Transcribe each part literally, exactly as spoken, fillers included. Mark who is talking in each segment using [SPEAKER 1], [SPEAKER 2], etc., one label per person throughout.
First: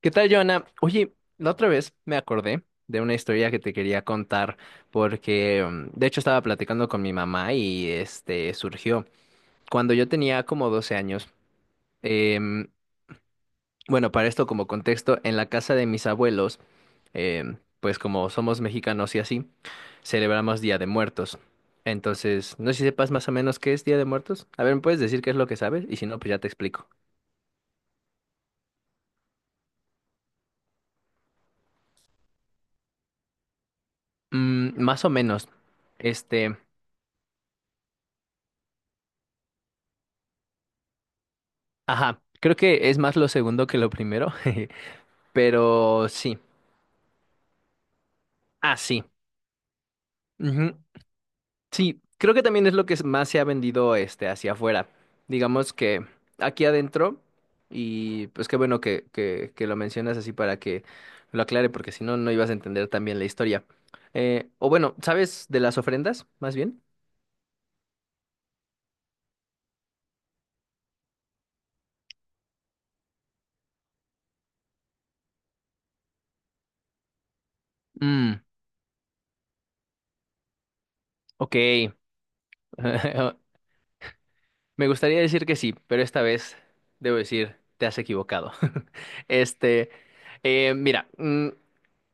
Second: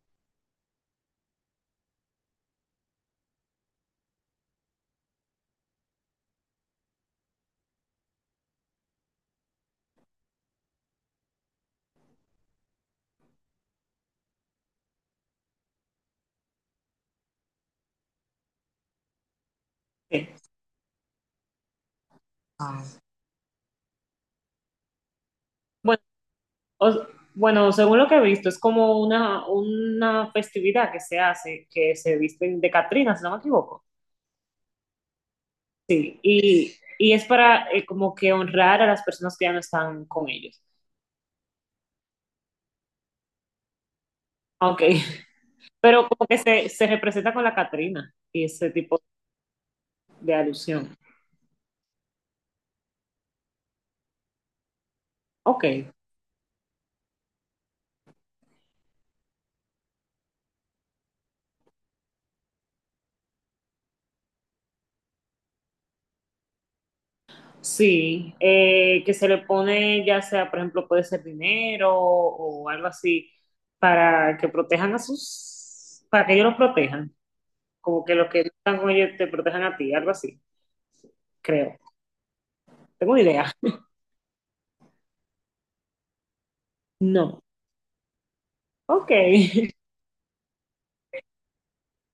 [SPEAKER 1] ¿Qué tal, Joana? Oye, la otra vez me acordé de una historia que te quería contar porque mm, de hecho estaba platicando con mi mamá y este surgió cuando yo tenía como doce años. em, bueno, para esto como contexto, en la casa de mis abuelos, em, pues como somos mexicanos y así,
[SPEAKER 2] Sí.
[SPEAKER 1] celebramos Día de Muertos. Entonces, no sé si
[SPEAKER 2] Ah,
[SPEAKER 1] sepas más o menos qué es Día de Muertos. A ver, ¿me puedes decir qué es lo que sabes? Y
[SPEAKER 2] Bueno,
[SPEAKER 1] si no, pues ya te explico.
[SPEAKER 2] o- bueno, según lo que he visto, es como una, una festividad que se hace, que se visten de Catrinas, si no me equivoco.
[SPEAKER 1] Mm, más o menos,
[SPEAKER 2] Sí,
[SPEAKER 1] este...
[SPEAKER 2] y, y es para eh, como que honrar a las personas que ya no están con ellos.
[SPEAKER 1] Ajá, creo que es más lo segundo que lo primero,
[SPEAKER 2] Ok. Pero
[SPEAKER 1] pero
[SPEAKER 2] como que
[SPEAKER 1] sí,
[SPEAKER 2] se, se representa con la Catrina y ese
[SPEAKER 1] ah,
[SPEAKER 2] tipo
[SPEAKER 1] sí.
[SPEAKER 2] de
[SPEAKER 1] Ujú.
[SPEAKER 2] alusión.
[SPEAKER 1] Sí, creo que también es lo que es- más se ha vendido este hacia afuera.
[SPEAKER 2] Ok,
[SPEAKER 1] Digamos que aquí adentro, y pues qué bueno que, que, que lo mencionas así para que lo aclare, porque si no, no ibas a entender también la historia. Eh, o bueno, ¿sabes de las ofrendas, más bien?
[SPEAKER 2] sí, eh, que se le pone ya sea, por ejemplo, puede ser dinero o algo así, para que protejan a sus, para que ellos los protejan. Como que los
[SPEAKER 1] Mm,
[SPEAKER 2] que están con ellos te protejan a ti, algo así,
[SPEAKER 1] ok.
[SPEAKER 2] creo. Tengo una idea.
[SPEAKER 1] Me gustaría decir que sí, pero esta vez debo
[SPEAKER 2] No.
[SPEAKER 1] decir, te has equivocado.
[SPEAKER 2] Ok.
[SPEAKER 1] Este, eh, mira, mm,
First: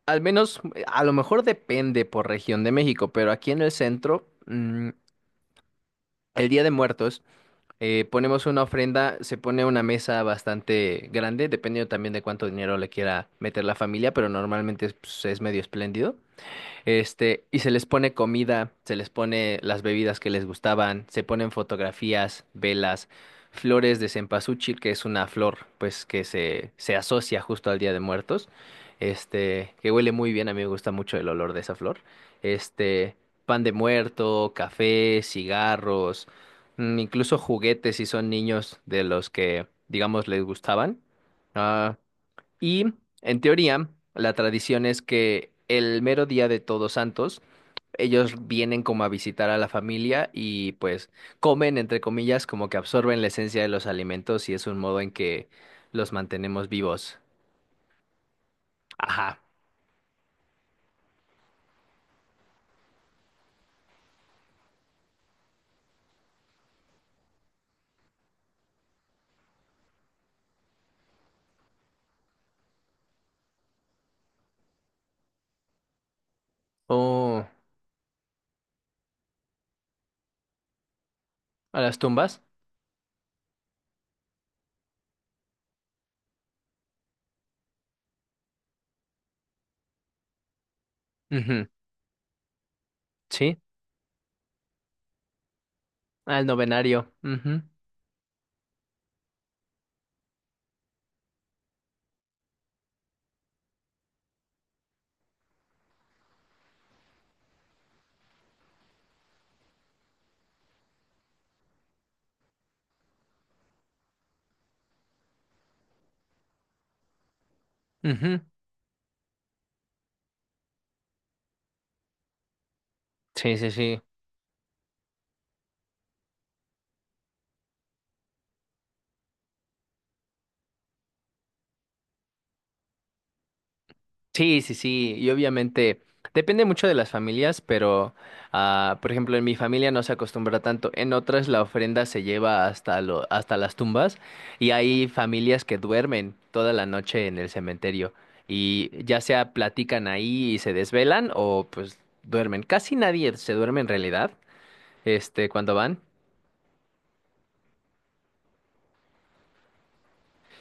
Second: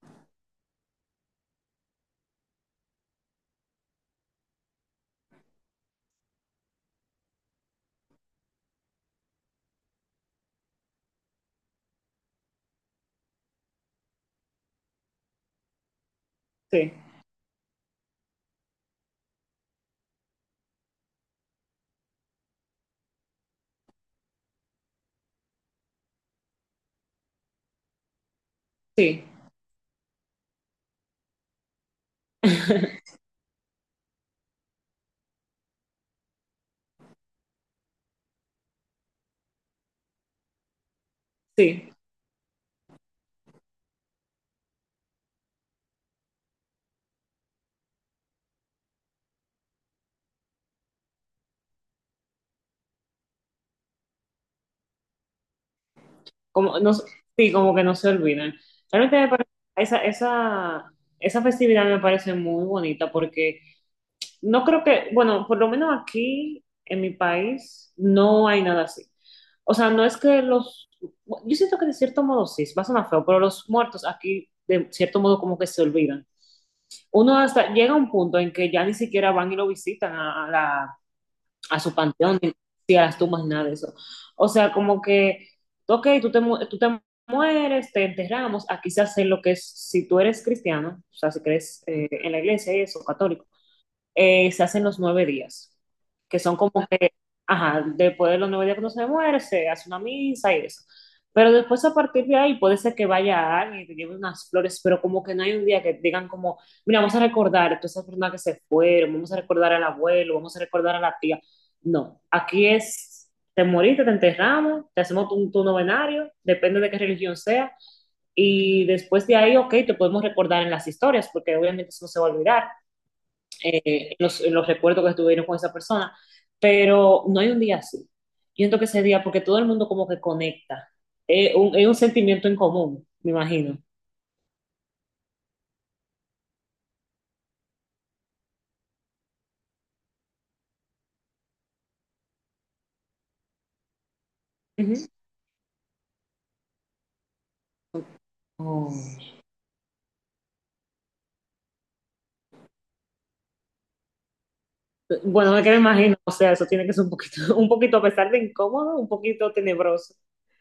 [SPEAKER 1] al menos, a lo mejor depende por región de México, pero aquí en el centro, mm, el Día de Muertos, eh, ponemos una ofrenda, se pone una mesa bastante grande, dependiendo también de cuánto dinero le quiera meter la familia, pero normalmente es pues, es medio espléndido.
[SPEAKER 2] Sí,
[SPEAKER 1] Este, y se les pone comida, se les pone las bebidas que les gustaban, se ponen fotografías, velas, flores de cempasúchil, que es una flor, pues, que se, se asocia justo al Día de Muertos.
[SPEAKER 2] sí.
[SPEAKER 1] Este, que huele muy bien, a mí me gusta mucho el olor de esa flor. Este, pan de muerto, café, cigarros, mm, incluso juguetes si son niños de los que, digamos, les gustaban.
[SPEAKER 2] Sí.
[SPEAKER 1] Ah, y en teoría, la tradición es que el mero día de Todos Santos, ellos vienen como a visitar a la familia y pues comen, entre comillas, como que absorben la esencia de los alimentos y es un modo en que los mantenemos
[SPEAKER 2] Como, no,
[SPEAKER 1] vivos.
[SPEAKER 2] sí, como que no se olvidan. Realmente me
[SPEAKER 1] Ajá.
[SPEAKER 2] parece- esa, esa, esa festividad me parece muy bonita porque no creo que, bueno, por lo menos aquí en mi país no hay nada así. O sea, no es que los, yo siento que de cierto modo sí, va a sonar feo, pero los muertos aquí de cierto modo como que se olvidan. Uno
[SPEAKER 1] Oh,
[SPEAKER 2] hasta llega a un punto en que ya ni siquiera van y lo visitan a, a la, a
[SPEAKER 1] a
[SPEAKER 2] su
[SPEAKER 1] las
[SPEAKER 2] panteón,
[SPEAKER 1] tumbas.
[SPEAKER 2] ni ni a las tumbas, ni nada de eso. O sea, como que, ok, tú te, mu- tú te mueres, te enterramos. Aquí se hace lo que es, si tú eres cristiano, o sea, si
[SPEAKER 1] Ujú.
[SPEAKER 2] crees eh, en la iglesia y eso, católico,
[SPEAKER 1] Sí.
[SPEAKER 2] eh, se hacen los nueve días, que
[SPEAKER 1] Al
[SPEAKER 2] son como
[SPEAKER 1] novenario.
[SPEAKER 2] que,
[SPEAKER 1] Ujú.
[SPEAKER 2] ajá, después de los nueve días que uno se muere, se hace una misa y eso. Pero después a partir de ahí puede ser que vaya alguien y te lleve unas flores, pero como que no hay un día que digan como, mira, vamos a recordar a todas esas personas que se fueron, vamos a recordar al abuelo, vamos a recordar a la tía. No, aquí es, te moriste, te enterramos, te hacemos tu, tu novenario, depende de qué religión sea,
[SPEAKER 1] Ujú.
[SPEAKER 2] y después de ahí, ok, te podemos recordar en las historias, porque obviamente eso no se va a olvidar,
[SPEAKER 1] Sí, sí, sí.
[SPEAKER 2] eh, en los, en los recuerdos que estuvieron con esa persona, pero no hay un día así. Yo siento que ese día, porque todo el mundo como que conecta, es un, es un sentimiento en común, me imagino.
[SPEAKER 1] Sí, sí, sí, y obviamente depende mucho de las familias, pero ah, por ejemplo en mi familia no se acostumbra tanto, en otras la ofrenda se lleva hasta lo, hasta las tumbas y
[SPEAKER 2] Ujú.
[SPEAKER 1] hay familias que duermen toda la noche en el cementerio y ya
[SPEAKER 2] Oh.
[SPEAKER 1] sea platican ahí y se desvelan o pues duermen. Casi nadie se duerme en realidad, este,
[SPEAKER 2] Bueno, no es que
[SPEAKER 1] cuando
[SPEAKER 2] me
[SPEAKER 1] van.
[SPEAKER 2] imagino, o sea, eso tiene que ser un poquito, un poquito, a pesar de incómodo, un poquito tenebroso.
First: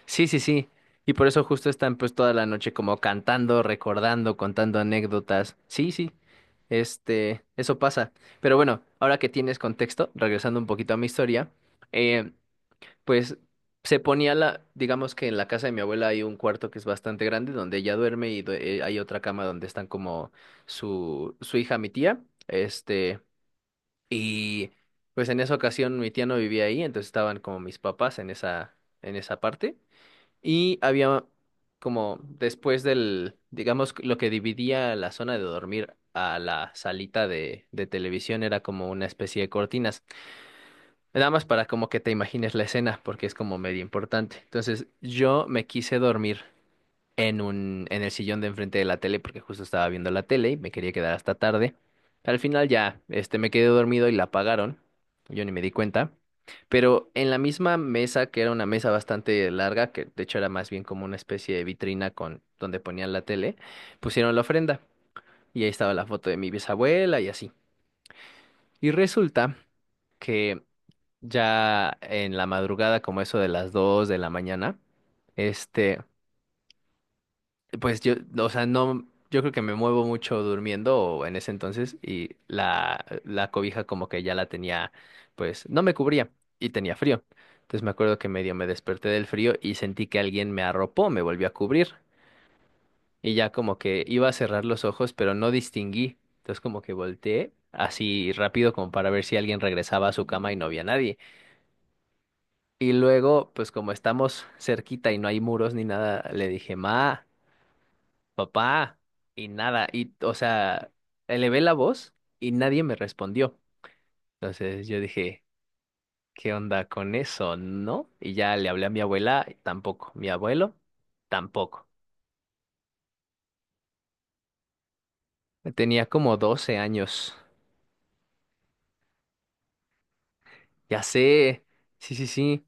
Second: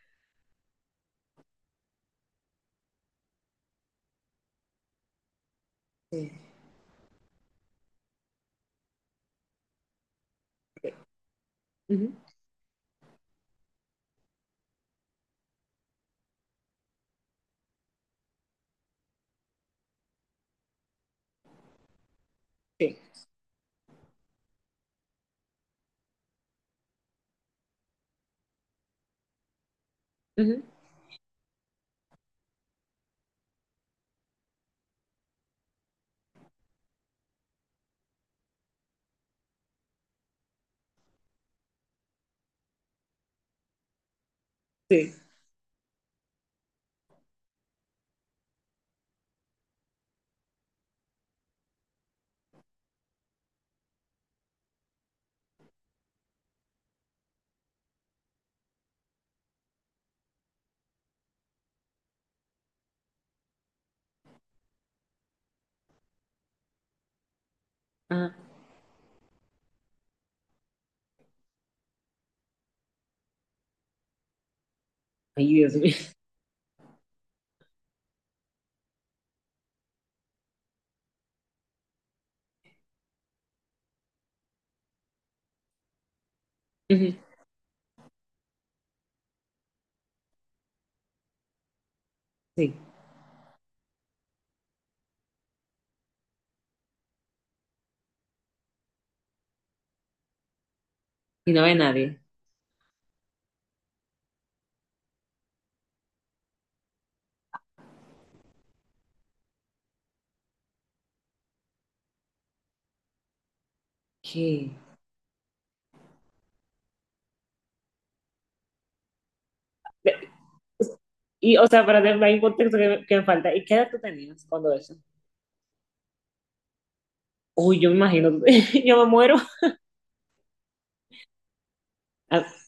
[SPEAKER 1] Sí, sí, sí. Y por eso justo están pues toda la noche como cantando, recordando, contando anécdotas. Sí, sí.
[SPEAKER 2] Sí,
[SPEAKER 1] Este, eso pasa. Pero bueno, ahora que tienes contexto, regresando un poquito a mi historia,
[SPEAKER 2] ujú,
[SPEAKER 1] eh, pues se ponía la, digamos que en la casa de mi abuela hay un cuarto que es bastante grande donde ella duerme y due- eh, hay otra cama donde están como su, su hija, mi tía,
[SPEAKER 2] sí,
[SPEAKER 1] este, y pues en esa ocasión mi tía no vivía ahí, entonces estaban como mis papás en esa, en esa parte.
[SPEAKER 2] ujú,
[SPEAKER 1] Y había como después del, digamos, lo que dividía la zona de dormir a la salita de, de televisión era como una especie de cortinas. Nada más para como que te imagines la escena, porque es como medio importante. Entonces
[SPEAKER 2] sí.
[SPEAKER 1] yo me quise dormir en un, en el sillón de enfrente de la tele porque justo estaba viendo la tele y me quería quedar hasta tarde. Al final ya, este, me quedé dormido y la apagaron. Yo ni me di cuenta. Pero en la misma mesa, que era una mesa bastante larga, que de hecho era más bien como una especie de vitrina con donde ponían la tele, pusieron la ofrenda y ahí estaba la foto de mi bisabuela y así.
[SPEAKER 2] Ajá.
[SPEAKER 1] Y resulta que ya en la madrugada, como eso de las dos de la mañana,
[SPEAKER 2] Ay, Dios mío.
[SPEAKER 1] este, pues yo, o sea, no, yo creo que me muevo mucho durmiendo o en ese entonces y la, la cobija como que ya la tenía, pues no me cubría y tenía
[SPEAKER 2] Ujú.
[SPEAKER 1] frío. Entonces me acuerdo que medio me desperté del frío y sentí que alguien me arropó, me volvió a cubrir
[SPEAKER 2] Sí,
[SPEAKER 1] y ya como que iba a cerrar los ojos, pero no distinguí. Entonces como que volteé así rápido como para ver si alguien regresaba a su cama y no había nadie.
[SPEAKER 2] y no ve nadie.
[SPEAKER 1] Y luego, pues como estamos cerquita y no hay muros ni nada, le dije, Ma. Papá, y nada, y, o sea, elevé la voz y nadie me respondió.
[SPEAKER 2] ¿Qué?
[SPEAKER 1] Entonces yo dije, ¿qué onda con eso? ¿No? Y ya le hablé a mi abuela, y tampoco, mi
[SPEAKER 2] De-
[SPEAKER 1] abuelo,
[SPEAKER 2] Y, o sea,
[SPEAKER 1] tampoco.
[SPEAKER 2] para tener un contexto que, que me falta, ¿y qué edad tú tenías cuando eso?
[SPEAKER 1] Tenía como doce años,
[SPEAKER 2] Uy, yo me imagino, yo me muero.
[SPEAKER 1] ya sé, sí, sí,
[SPEAKER 2] Ah,
[SPEAKER 1] sí.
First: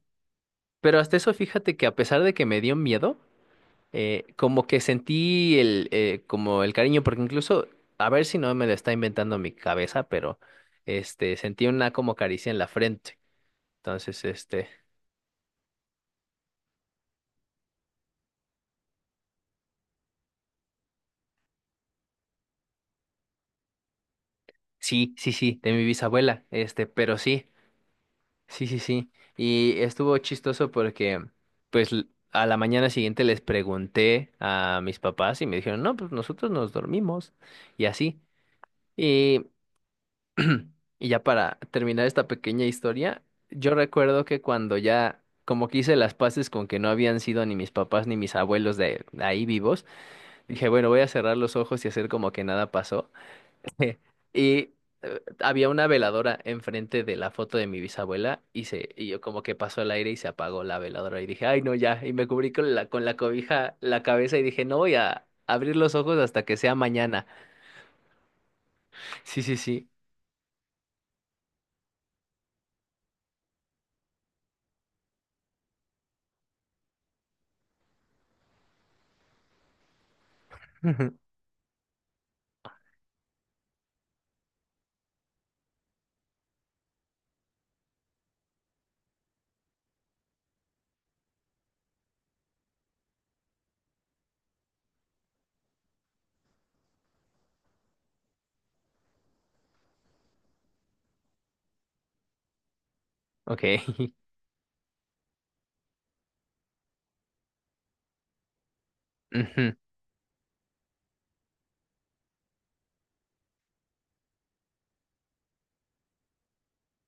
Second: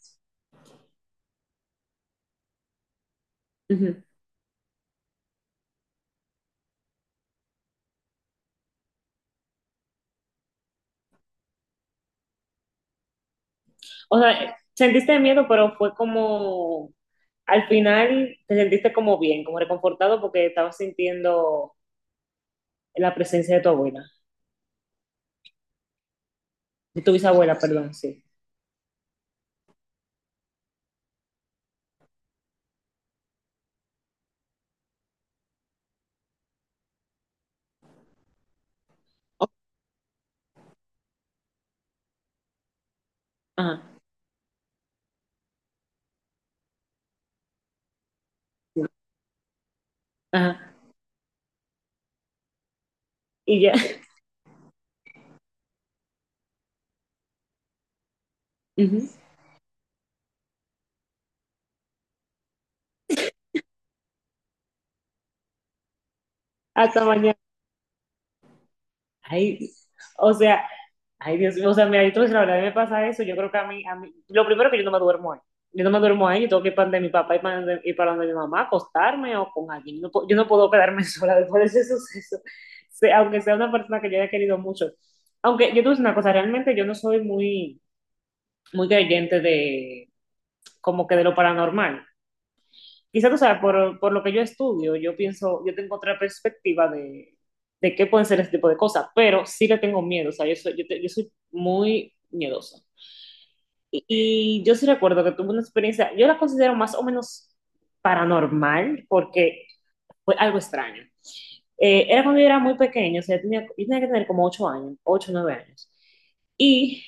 [SPEAKER 1] Pero hasta eso, fíjate que a pesar de que me dio miedo,
[SPEAKER 2] ujú.
[SPEAKER 1] eh, como que sentí el, eh, como el cariño, porque incluso, a ver si no me lo está inventando mi cabeza, pero, este, sentí una como caricia en la frente.
[SPEAKER 2] O
[SPEAKER 1] Entonces,
[SPEAKER 2] sea,
[SPEAKER 1] este,
[SPEAKER 2] sentiste miedo, pero fue como, al final te sentiste como bien, como reconfortado porque estabas sintiendo la presencia de tu abuela,
[SPEAKER 1] sí, sí, sí, de mi bisabuela, este,
[SPEAKER 2] de tu
[SPEAKER 1] pero sí,
[SPEAKER 2] bisabuela, perdón, sí.
[SPEAKER 1] sí, sí, sí. Y estuvo chistoso porque, pues, l- a la mañana siguiente les pregunté a mis papás y me dijeron, no, pues nosotros nos dormimos y así. Y, y ya para terminar esta pequeña historia, yo
[SPEAKER 2] Ajá,
[SPEAKER 1] recuerdo que cuando ya, como que hice las paces con que no habían sido ni mis papás ni mis abuelos
[SPEAKER 2] sí,
[SPEAKER 1] de ahí vivos, dije,
[SPEAKER 2] ajá.
[SPEAKER 1] bueno, voy a cerrar los ojos y hacer como que nada pasó.
[SPEAKER 2] Y ya.
[SPEAKER 1] Y eh, había una veladora enfrente de la foto de mi bisabuela y se,
[SPEAKER 2] Ujú.
[SPEAKER 1] y yo como que pasó el aire y se apagó la veladora y dije, ay no, ya. Y me cubrí con la, con la cobija la cabeza y dije, no voy a abrir los ojos hasta que sea
[SPEAKER 2] Hasta
[SPEAKER 1] mañana.
[SPEAKER 2] mañana.
[SPEAKER 1] Sí, sí,
[SPEAKER 2] Ay,
[SPEAKER 1] sí.
[SPEAKER 2] o sea, ay, Dios mío, o sea, mira, yo te voy a decir la verdad, a mí me pasa eso, yo creo que a mí, a mí, lo primero que yo no me duermo ahí, yo no me duermo ahí, yo tengo que ir para donde mi papá y para donde, y para donde mi mamá, acostarme o con alguien, no, puedo- yo no puedo quedarme
[SPEAKER 1] Ujú.
[SPEAKER 2] sola después de ese suceso. Se- aunque sea una persona que yo haya querido mucho, aunque yo te voy a decir una cosa, realmente yo no soy muy, muy creyente de, como que de lo paranormal, quizás tú sabes, por, por lo que yo estudio, yo pienso, yo tengo otra perspectiva de, de qué pueden ser este tipo de cosas, pero sí le tengo miedo, o sea, yo soy, yo te- yo soy muy miedosa.
[SPEAKER 1] Ok.
[SPEAKER 2] Y, y yo sí recuerdo que tuve una experiencia, yo la considero más o menos paranormal, porque
[SPEAKER 1] Ujú.
[SPEAKER 2] fue algo extraño. Eh, era cuando yo era muy pequeño, o sea, yo tenía, yo tenía que tener como ocho años, ocho nueve años. Y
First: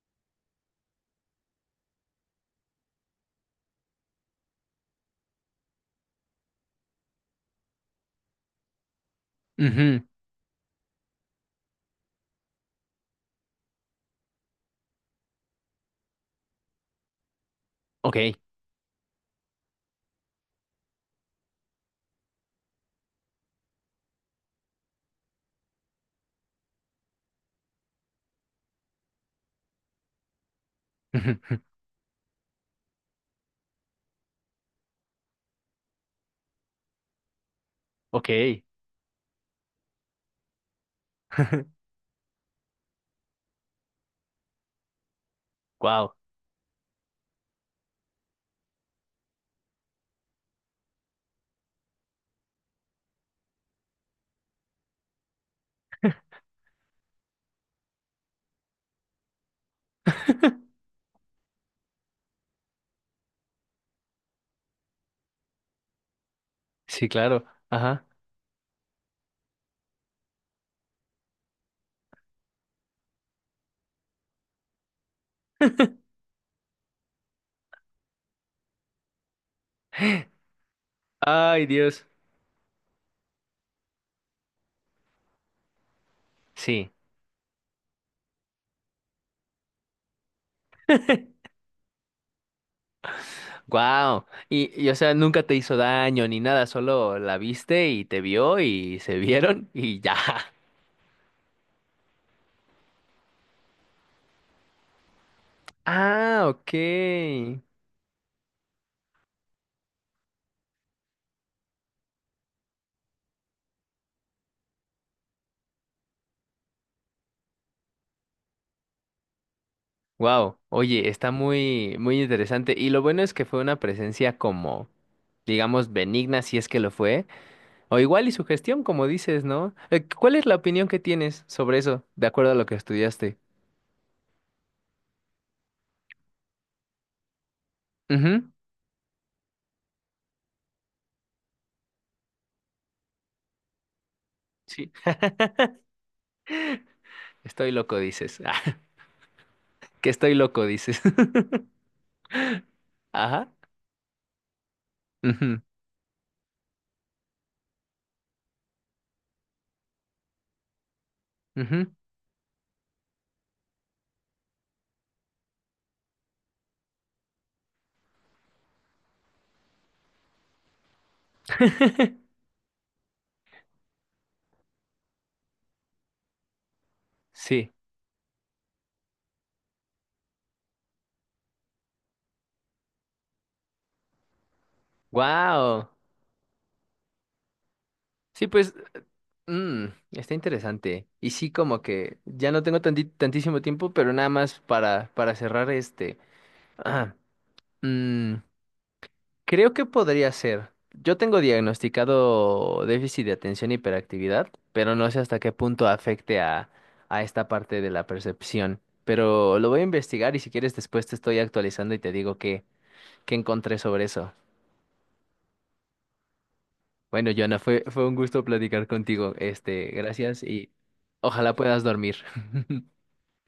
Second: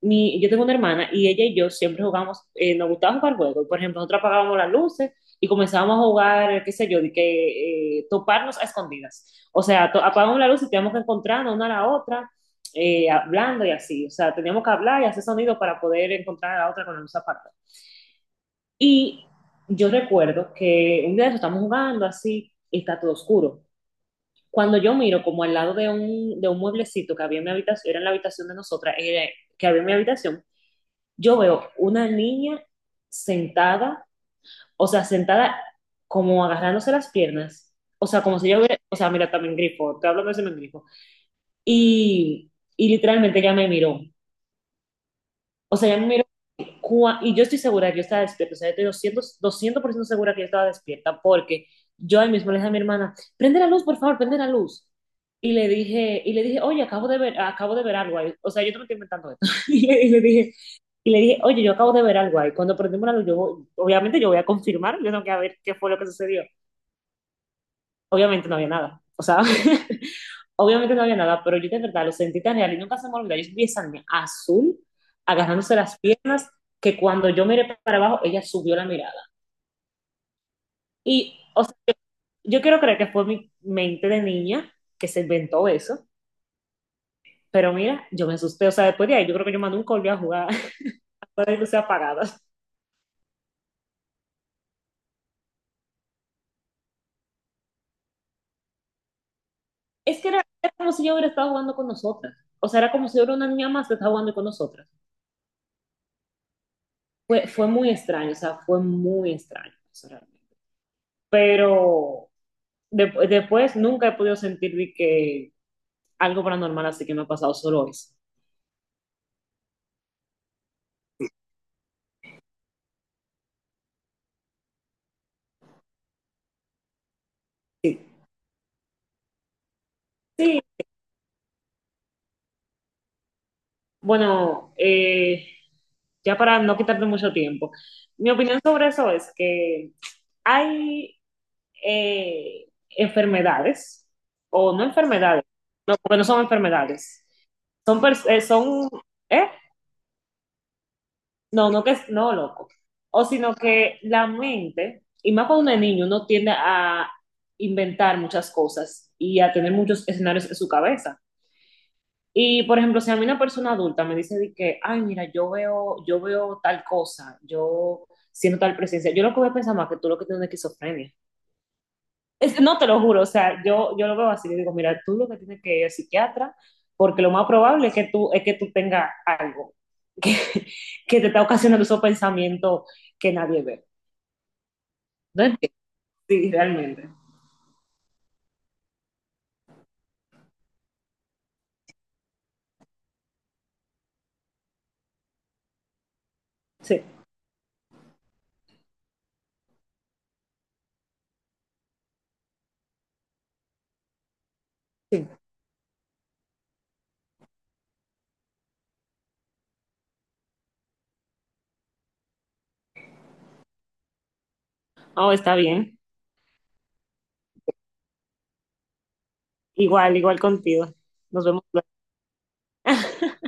[SPEAKER 2] mi, yo tengo una hermana y ella y yo siempre jugamos, eh, nos gustaba jugar juegos. Por ejemplo, nosotros apagábamos las luces y comenzábamos a jugar, qué sé yo, de que eh, toparnos a escondidas. O sea,
[SPEAKER 1] Ujú.
[SPEAKER 2] to- apagábamos la luz y teníamos que encontrarnos una a la otra, eh, hablando y así. O sea, teníamos que hablar y hacer sonido para poder encontrar a la otra con la luz apagada.
[SPEAKER 1] Ok.
[SPEAKER 2] Y yo recuerdo que un día de eso estamos jugando así y está todo oscuro. Cuando yo miro como al lado de un, de un mueblecito que había en mi habitación, era en la habitación de nosotras, era- que había en mi habitación, yo
[SPEAKER 1] Ujú.
[SPEAKER 2] veo una niña sentada, o sea, sentada como agarrándose las piernas, o sea, como si yo
[SPEAKER 1] Ok.
[SPEAKER 2] hubiera, o sea, mira, también grifo, te hablo de ese mismo grifo, y, y literalmente ella me miró, o sea, ella me
[SPEAKER 1] Wow.
[SPEAKER 2] miró. Cua- y yo estoy segura que yo estaba despierta, o sea, yo estoy doscientos doscientos por ciento segura que yo estaba despierta, porque yo ahí mismo le dije a mi hermana, prende la luz, por favor, prende la luz. Y le dije, y le dije, oye, acabo de ver, acabo de ver algo ahí. O sea, yo te me estoy inventando esto. Y le, y le dije, y le dije, oye, yo acabo de ver algo ahí. Cuando prendemos la luz, yo, voy- obviamente yo voy a confirmar, yo tengo que ver qué fue lo que sucedió.
[SPEAKER 1] Sí, claro. Ajá.
[SPEAKER 2] Obviamente no había nada. O sea, obviamente no había nada, pero yo de verdad lo sentí tan real y nunca se me olvidó. Yo vi esa niña azul, agarrándose las piernas, que cuando yo miré para abajo, ella subió la mirada. Y, o
[SPEAKER 1] Ay,
[SPEAKER 2] sea, yo
[SPEAKER 1] Dios.
[SPEAKER 2] yo quiero creer que fue mi mente de niña que se inventó eso,
[SPEAKER 1] Sí.
[SPEAKER 2] pero mira, yo me asusté. O sea, después de ahí, yo creo que yo más nunca volví a jugar con las luces apagadas.
[SPEAKER 1] Wow. Y, y, o sea, nunca te hizo daño ni nada, solo la viste y te vio y se vieron y ya.
[SPEAKER 2] Es que era, era como si yo hubiera estado jugando con nosotras. O sea, era como si yo era una niña más que estaba jugando con nosotras.
[SPEAKER 1] Ah, ok.
[SPEAKER 2] Fue, fue muy extraño, o sea, fue muy extraño eso realmente. Pero de- después nunca he podido sentir de que algo paranormal así que me ha pasado solo eso.
[SPEAKER 1] Wow. Oye, está muy, muy interesante. Y lo bueno es que fue una presencia como, digamos, benigna, si es que lo fue. O
[SPEAKER 2] Sí.
[SPEAKER 1] igual y su gestión, como dices, ¿no? Eh, ¿cuál es la
[SPEAKER 2] Sí,
[SPEAKER 1] opinión que tienes sobre eso, de acuerdo a lo que estudiaste?
[SPEAKER 2] bueno, eh, ya para no quitarte mucho tiempo, mi
[SPEAKER 1] Ujú,
[SPEAKER 2] opinión sobre eso es que hay eh, enfermedades, o no
[SPEAKER 1] sí,
[SPEAKER 2] enfermedades, no, porque no son enfermedades,
[SPEAKER 1] estoy loco,
[SPEAKER 2] son, pers-
[SPEAKER 1] dices.
[SPEAKER 2] eh, son, ¿eh?
[SPEAKER 1] Que estoy loco, dices.
[SPEAKER 2] No, no que es- no, loco. O
[SPEAKER 1] Ajá.
[SPEAKER 2] sino que la mente, y más
[SPEAKER 1] Ujú,
[SPEAKER 2] cuando uno es niño, uno tiende a inventar muchas cosas y a tener muchos escenarios en su cabeza.
[SPEAKER 1] ujú.
[SPEAKER 2] Y por ejemplo, si a mí una persona adulta me dice de que, ay, mira, yo veo, yo veo tal cosa, yo siento tal presencia, yo lo que voy a pensar más que tú lo que tienes es esquizofrenia. Es- no te lo juro, o sea, yo, yo lo veo así, le digo, mira, tú lo que tienes que ir al psiquiatra, porque lo más
[SPEAKER 1] Sí.
[SPEAKER 2] probable es que tú, es que tú tengas algo que, que te está ocasionando esos pensamientos que nadie ve. ¿No entiendes?
[SPEAKER 1] Wow.
[SPEAKER 2] Sí, realmente.
[SPEAKER 1] Sí, pues, mm, está interesante. Y sí, como que ya no tengo tanti- tantísimo tiempo, pero nada más para, para cerrar este.
[SPEAKER 2] Sí,
[SPEAKER 1] Ah, mm, creo que podría ser. Yo tengo diagnosticado déficit de atención e hiperactividad, pero no sé
[SPEAKER 2] sí.
[SPEAKER 1] hasta qué punto afecte a, a esta parte de la percepción. Pero lo voy a investigar y si quieres después te estoy actualizando y te digo qué, qué encontré sobre eso.
[SPEAKER 2] Oh, está bien.
[SPEAKER 1] Bueno, Joana, fue, fue un gusto platicar contigo. Este,
[SPEAKER 2] Igual, igual
[SPEAKER 1] gracias y
[SPEAKER 2] contigo. Nos
[SPEAKER 1] ojalá
[SPEAKER 2] vemos
[SPEAKER 1] puedas
[SPEAKER 2] luego.
[SPEAKER 1] dormir.